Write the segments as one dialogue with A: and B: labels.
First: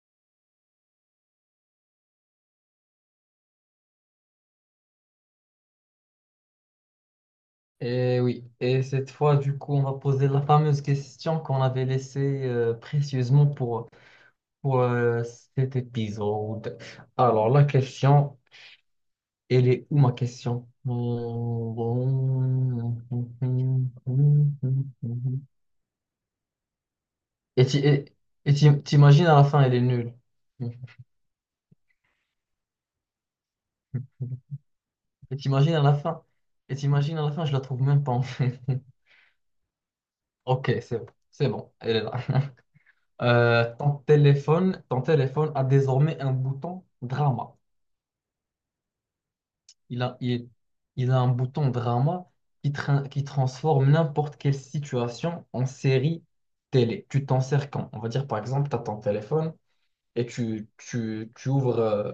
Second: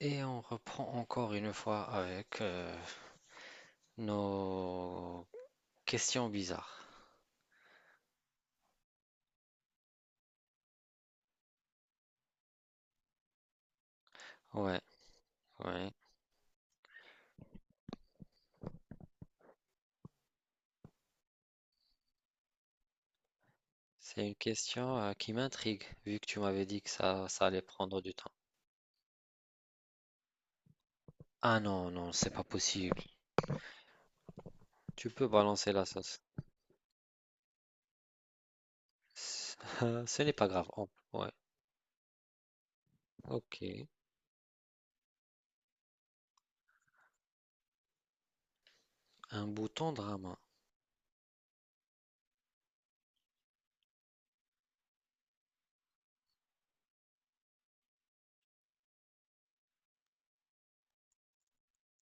A: Et on reprend encore une fois avec nos questions bizarres.
B: Et oui, et cette fois, du coup, on va poser la fameuse question qu'on avait laissée précieusement pour,
A: Ouais,
B: pour euh, cet
A: ouais.
B: épisode. Alors, la question, elle est où ma question?
A: C'est une question qui m'intrigue, vu que tu m'avais dit que ça allait
B: Et tu-
A: prendre
B: et-
A: du temps.
B: t'imagines à la fin, elle est nulle.
A: Ah non, non, c'est pas possible. Tu peux
B: Et
A: balancer
B: t'imagines à
A: la
B: la
A: sauce.
B: fin, je la trouve même pas en fait.
A: C- Ce n'est pas grave.
B: Ok,
A: Ouais,
B: c'est bon, elle est là.
A: ok.
B: Ton téléphone a désormais un bouton drama.
A: Un bouton
B: Il a,
A: drama.
B: il, il a un bouton drama qui transforme n'importe quelle situation en série télé. Tu t'en sers quand? On va dire par exemple, tu as ton téléphone et tu ouvres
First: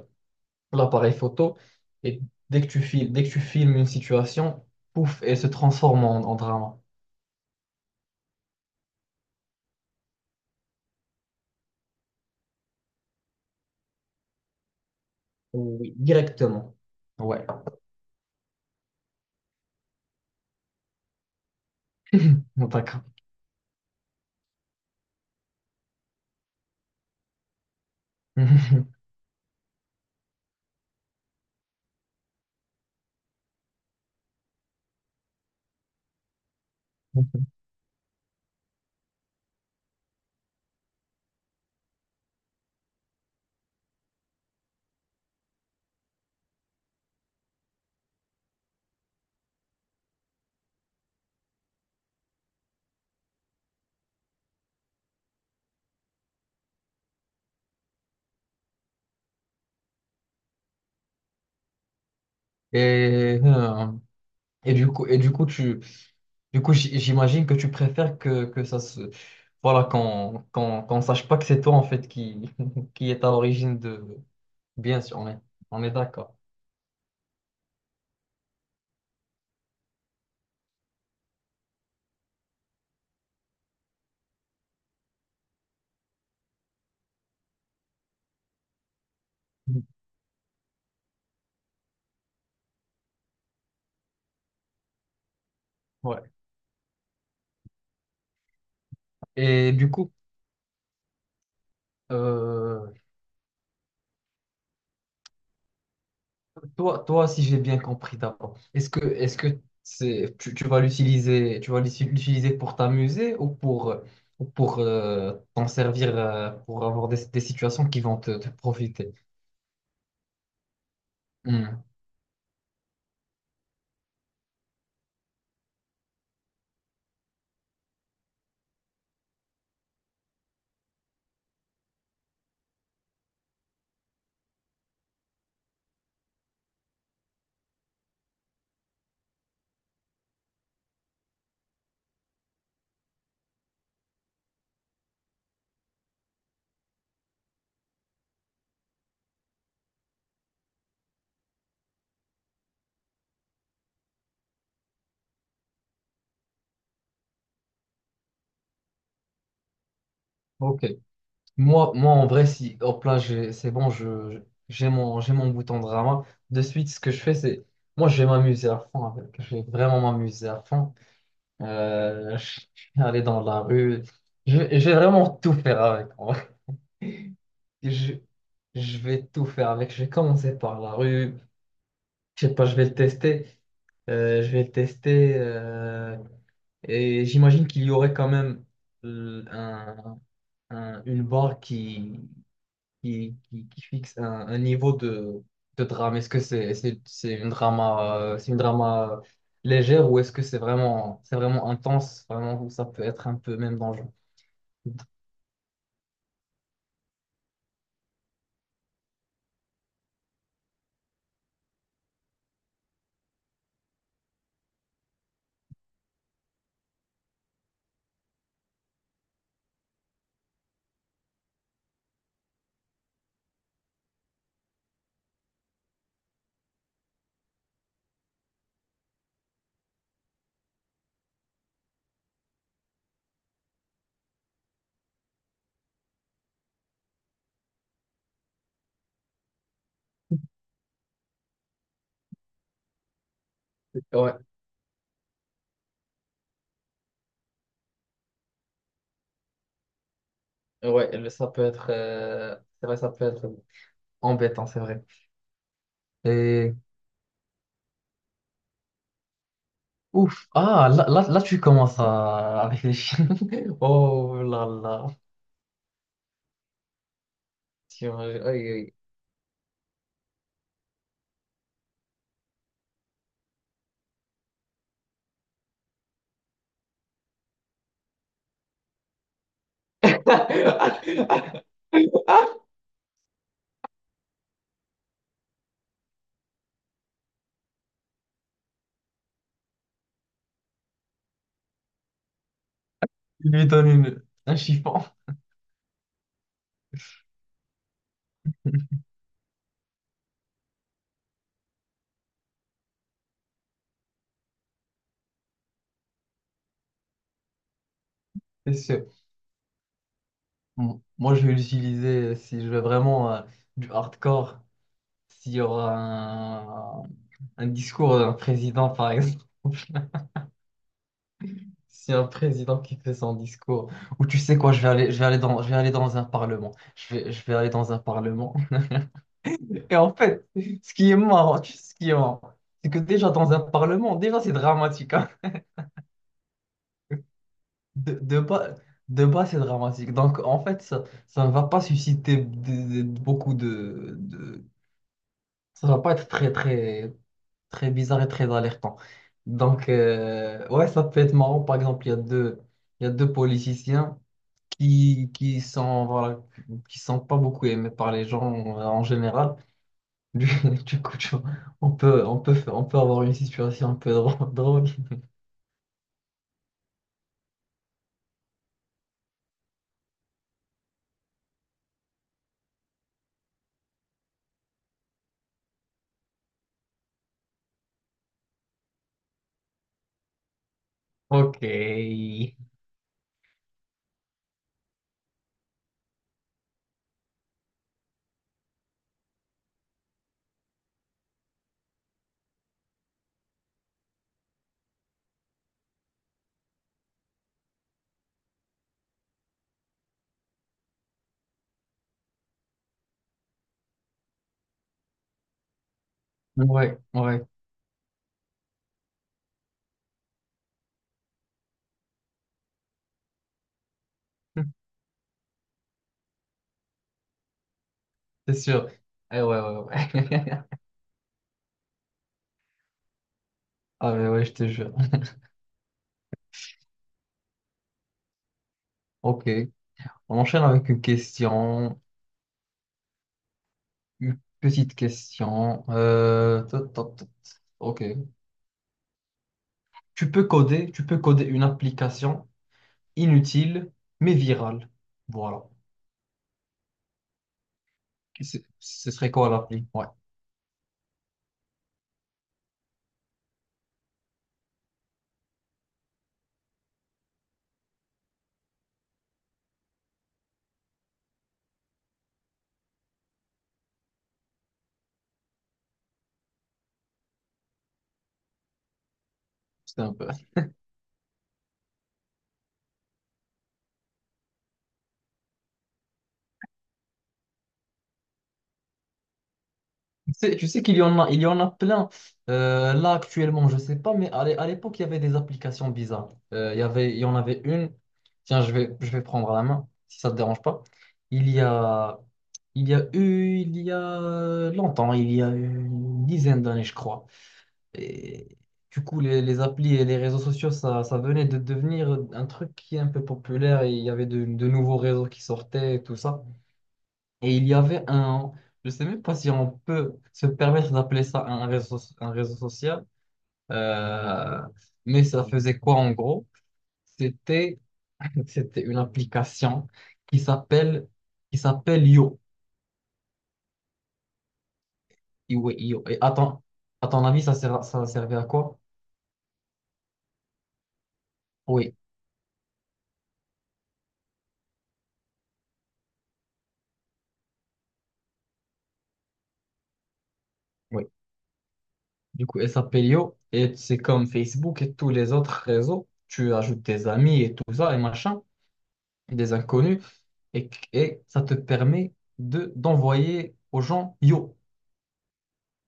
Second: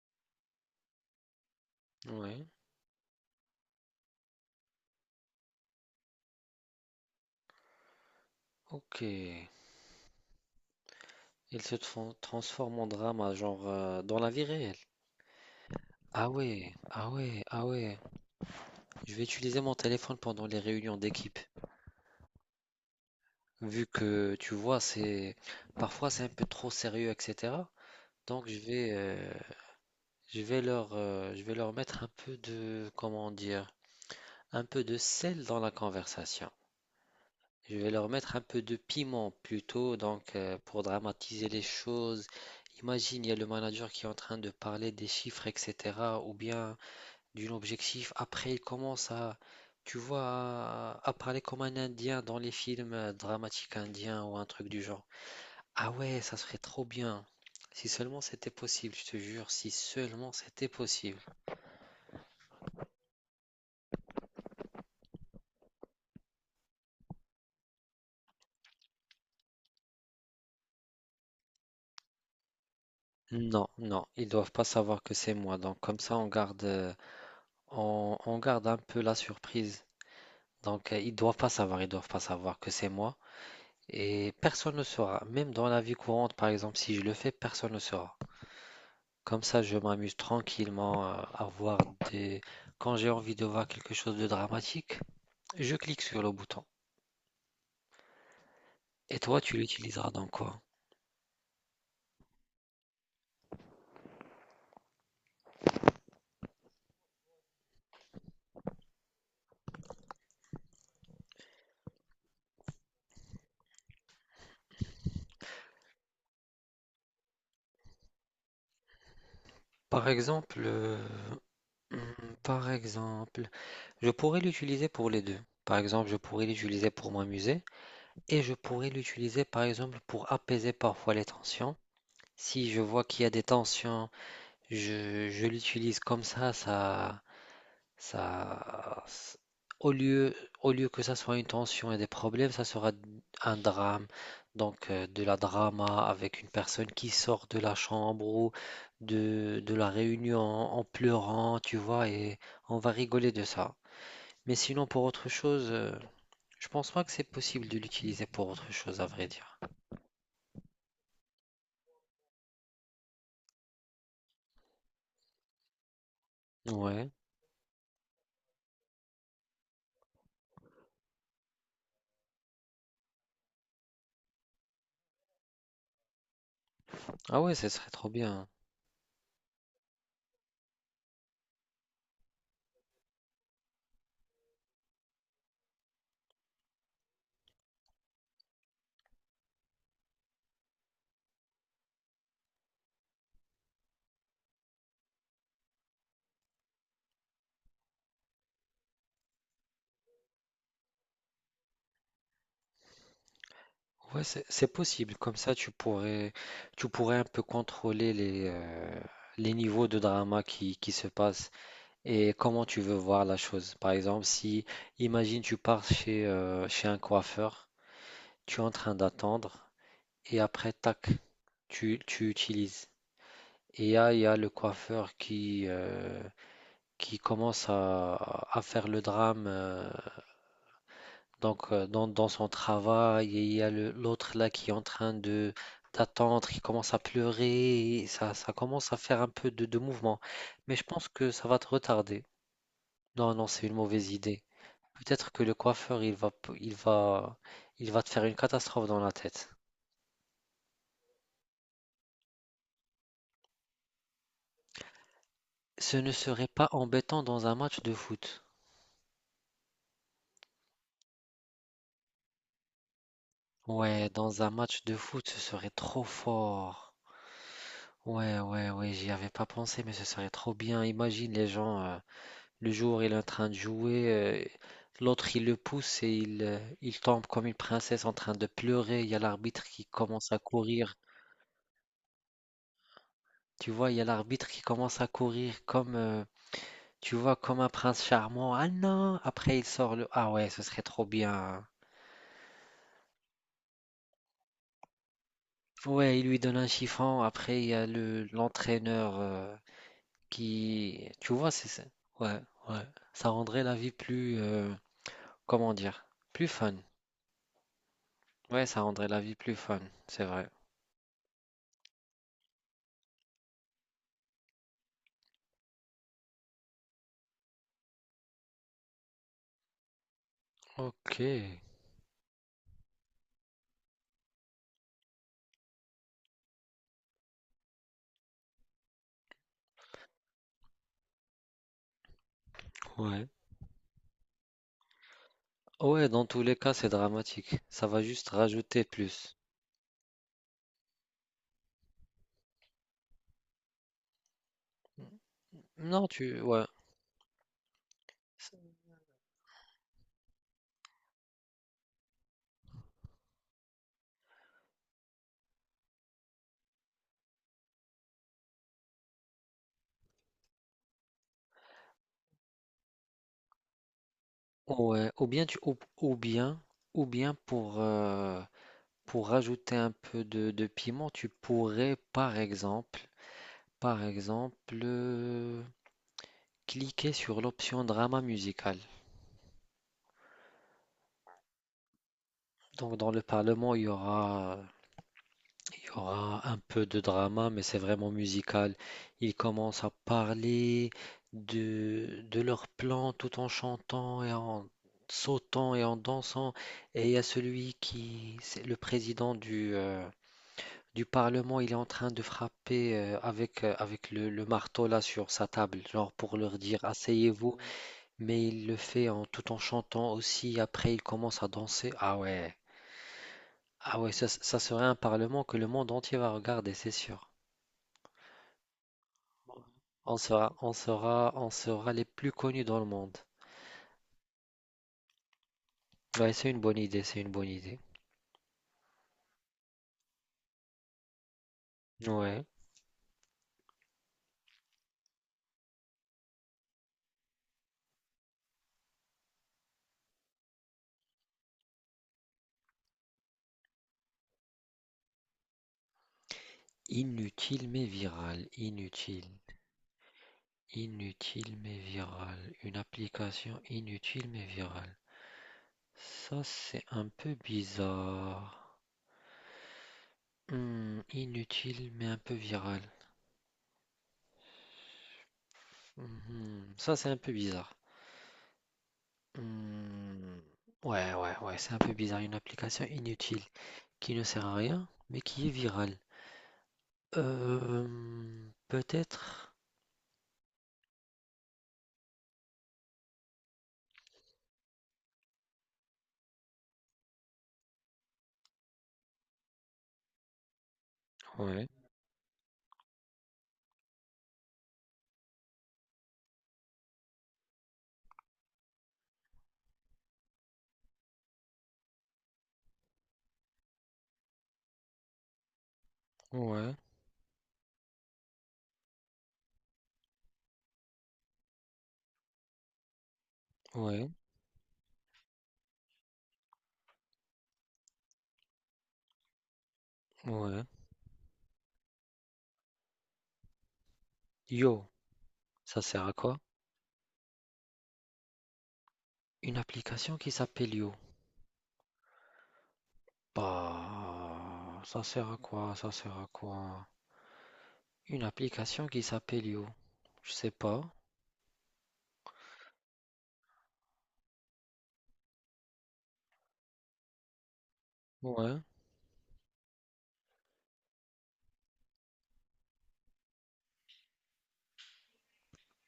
B: l'appareil photo et
A: Ouais,
B: dès que tu filmes une situation, pouf, elle se transforme en drama.
A: ok. Il se transforme en drama, genre dans la vie réelle.
B: Oui,
A: Ah ouais,
B: directement.
A: ah ouais,
B: Ouais,
A: ah ouais. Je vais utiliser mon téléphone pendant les réunions d'équipe.
B: d'accord.
A: Vu que tu vois, c'est parfois c'est un peu trop sérieux, etc. Donc je vais leur je vais leur mettre un peu de, comment dire, un peu de sel dans la conversation. Je vais leur mettre un peu de piment plutôt, donc pour dramatiser les choses. Imagine, il y a le manager qui est en train de parler des chiffres, etc., ou bien d'un objectif. Après, tu vois, à parler comme un Indien dans les films dramatiques indiens ou un truc du genre. Ah ouais, ça serait trop bien. Si seulement c'était possible, je te jure, si seulement c'était possible.
B: Et euh, et du coup, j'imagine que tu préfères que ça se, voilà, qu'on sache pas que c'est toi, en fait, qui, qui est à
A: Non,
B: l'origine
A: non,
B: de,
A: ils doivent pas savoir
B: bien
A: que
B: sûr, on
A: c'est
B: est,
A: moi. Donc
B: on est
A: comme ça,
B: d'accord.
A: on garde un peu la surprise. Donc ils doivent pas savoir, ils doivent pas savoir que c'est moi. Et personne ne saura. Même dans la vie courante, par exemple, si je le fais, personne ne saura. Comme ça, je m'amuse tranquillement à voir des... Quand j'ai envie de voir quelque chose de dramatique, je clique sur le
B: Ouais.
A: bouton. Et toi, tu
B: Et du coup,
A: l'utiliseras dans quoi?
B: euh, toi, si j'ai bien compris d'abord, est-ce que tu vas l'utiliser, tu vas l'uti- l'utiliser pour t'amuser ou pour t'en servir pour avoir des situations qui vont te profiter?
A: Par exemple,
B: Hmm.
A: mmh, par exemple, je pourrais l'utiliser pour les 2. Par exemple, je pourrais l'utiliser pour m'amuser et je pourrais l'utiliser, par exemple, pour apaiser parfois les tensions. Si je vois qu'il y a des tensions, je l'utilise comme ça, ça, au lieu, au lieu que ça soit une tension et des problèmes, ça sera un drame. Donc, de la drama avec une personne qui sort de la chambre ou de la réunion en pleurant, tu vois, et on va rigoler de ça. Mais sinon, pour autre chose, je pense pas que c'est possible de l'utiliser pour autre chose, à vrai dire.
B: Ok. Moi, en vrai, si hop là, c'est bon, j'ai mon bouton drama. De suite, ce
A: Ouais.
B: que je fais, c'est. Moi, je vais m'amuser à fond avec. Je vais vraiment m'amuser à fond. Je vais aller dans la rue. Je vais vraiment tout faire avec, en vrai.
A: Ah ouais, ce serait trop
B: Je,
A: bien.
B: je vais tout faire avec. Je vais commencer par la rue. Je sais pas, je vais le tester. Je vais le tester. Et j'imagine qu'il y aurait quand même euh, un- une barre qui fixe un niveau de drame. Est-ce que c'est une drama légère ou est-ce que c'est vraiment intense, vraiment où ça peut être un peu même dangereux?
A: Ouais, c'est possible. Comme ça, tu pourrais un peu contrôler les niveaux de drama qui se passent et comment tu veux voir la chose. Par exemple, si, imagine, tu pars chez un coiffeur, tu es en train d'attendre et après, tac, tu utilises. Et là, il y a le coiffeur qui qui commence à faire le drame. Donc, dans, dans son travail, il y a le- l'autre là qui est en train de d'attendre, qui commence à pleurer, et ça commence à faire un peu de mouvement. Mais je pense que ça va te retarder. Non, non, c'est une mauvaise
B: Ouais,
A: idée. Peut-être que le coiffeur, il va, p- il va te faire une catastrophe dans la tête.
B: ouais, ça peut être, c'est vrai, ça peut être embêtant, c'est vrai.
A: Ce ne serait pas
B: Et
A: embêtant dans un match de foot.
B: ouf, ah, là, là, là, tu commences à avec les chiens.
A: Ouais, dans
B: Oh
A: un
B: là
A: match de
B: là,
A: foot, ce serait trop fort.
B: Tu-
A: Ouais,
B: m'as-
A: ouais, ouais,
B: aïe,
A: j'y avais pas pensé, mais ce serait trop bien. Imagine les gens. Le jour, il est en train de jouer, l'autre, il le pousse et il tombe comme une princesse en train de pleurer. Il y a l'arbitre qui commence à courir.
B: aïe.
A: Tu vois, il y a l'arbitre qui commence à courir comme tu vois, comme un prince charmant. Ah non! Après, il sort le... Ah ouais, ce serait trop bien, hein.
B: Lui donne un chiffon,
A: Ouais, il lui donne un chiffon. Après, il y a l'entraîneur, qui... Ouais, ouais. Ça rendrait la vie plus... comment dire? Plus fun. Ouais,
B: c'est
A: ça rendrait
B: sûr.
A: la vie plus fun, c'est vrai.
B: Moi, je vais l'utiliser si je veux vraiment du hardcore, s'il y aura un discours d'un président, par exemple.
A: Ok,
B: Si un président qui fait son discours, ou tu sais quoi, je vais aller dans un parlement. Je vais aller dans un parlement. Et en fait, ce qui est marrant, tu sais ce qui est marrant, c'est que
A: ouais.
B: déjà dans un parlement, déjà c'est dramatique, hein.
A: Ouais, dans tous les cas, c'est dramatique. Ça va
B: De,
A: juste
B: de bas,
A: rajouter
B: de
A: plus.
B: bas, c'est dramatique. Donc en fait, ça ne va pas susciter beaucoup de, ça va
A: Non,
B: pas être
A: tu,
B: très
A: ouais,
B: très très bizarre et très
A: C'est-
B: alertant. Donc, ouais, ça peut être marrant. Par exemple, il y a deux politiciens qui sont, voilà, qui sont pas beaucoup aimés par les gens en général. Du, du coup, tu vois, on peut avoir une situation un peu drô- drôle.
A: ouais. Ou bien tu, ou bien pour rajouter un peu de piment, tu pourrais, par exemple, par exemple, euh, cliquer sur l'option drama musical.
B: Ok. Ouais,
A: Donc dans le Parlement, il y aura il y aura un peu de drama, mais c'est vraiment musical. Ils commencent à parler de leur plan tout en chantant et en sautant et en dansant. Et il y a celui qui, c'est le président du Parlement, il est en train de frapper avec, avec le marteau là sur sa table, genre pour leur dire
B: ouais,
A: asseyez-vous. Mais il le fait en, tout en chantant aussi. Après, il commence à danser. Ah ouais, ah ouais, ça ça serait un parlement que le monde entier va regarder, c'est sûr.
B: c'est sûr. Eh ouais, ouais,
A: On sera,
B: ouais.
A: on sera, on sera les plus connus dans le monde.
B: Ah, mais ouais, je te jure.
A: Ouais, c'est une bonne idée, c'est une bonne idée.
B: Ok. On enchaîne avec une question,
A: Ouais.
B: une petite question. Tot, tot, tot. Ok. Tu peux coder une application inutile, mais virale. Voilà.
A: Inutile mais virale,
B: Ce
A: inutile.
B: serait quoi l'appli? Ouais,
A: Inutile mais virale. Une application inutile mais virale. Ça, c'est un peu bizarre. Hmm, inutile mais un peu virale. Mhm, ça, c'est un peu bizarre.
B: c'est un peu.
A: Hmm, ouais, ouais, ouais, c'est un peu bizarre. Une application inutile qui ne sert à rien mais qui est virale. Euh, peut-être
B: Tu sais qu'il y en a plein. Là, actuellement, je sais pas, mais à l'époque, il y avait des applications bizarres. Il y en avait une. Tiens, je vais prendre la main, si ça te dérange pas. Il y
A: ouais,
B: a, il y a longtemps, il y a eu une dizaine d'années, je crois. Et du coup, les applis et les réseaux sociaux, ça venait de devenir un truc qui est un peu populaire et il y avait de nouveaux réseaux qui sortaient et tout ça.
A: ouais,
B: Et il y avait un, je sais même pas si on peut se permettre d'appeler ça un réseau social,
A: ouais,
B: euh, mais ça faisait quoi en gros? C'était, c'était une application qui
A: ouais.
B: s'appelle, qui s'appelle Yo.
A: Yo,
B: Et, oui,
A: ça
B: Yo.
A: sert à
B: Et à
A: quoi?
B: ton, à ton avis, ça servait à quoi?
A: Une application qui s'appelle Yo.
B: Oui.
A: Bah, ça sert à quoi? Ça sert à quoi? Une application qui s'appelle Yo. Je sais pas.
B: Oui. Du coup, elle s'appelle Yo et c'est comme Facebook et tous les autres réseaux. Tu ajoutes tes amis et tout ça et machin,
A: Ouais,
B: des inconnus et ça te permet de d'envoyer aux gens Yo.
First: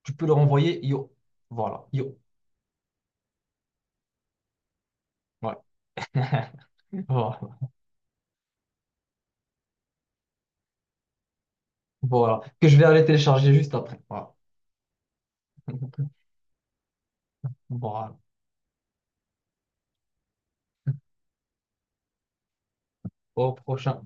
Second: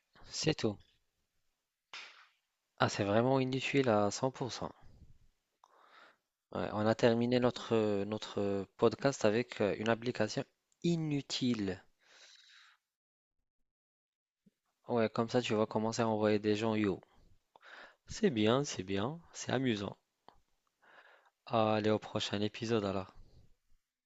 B: Tu peux leur
A: c'est tout.
B: envoyer Yo. Voilà, Yo.
A: Ah, c'est vraiment inutile à 100%.
B: Ouais.
A: Ouais, on a terminé
B: Voilà.
A: notre podcast avec une application inutile.
B: Voilà. Que je vais aller télécharger juste après. Voilà.
A: Ouais, comme ça, tu vas commencer à envoyer des gens Yo.
B: Voilà.
A: C'est bien, c'est bien, c'est amusant. Allez, au prochain épisode alors.
B: Au prochain.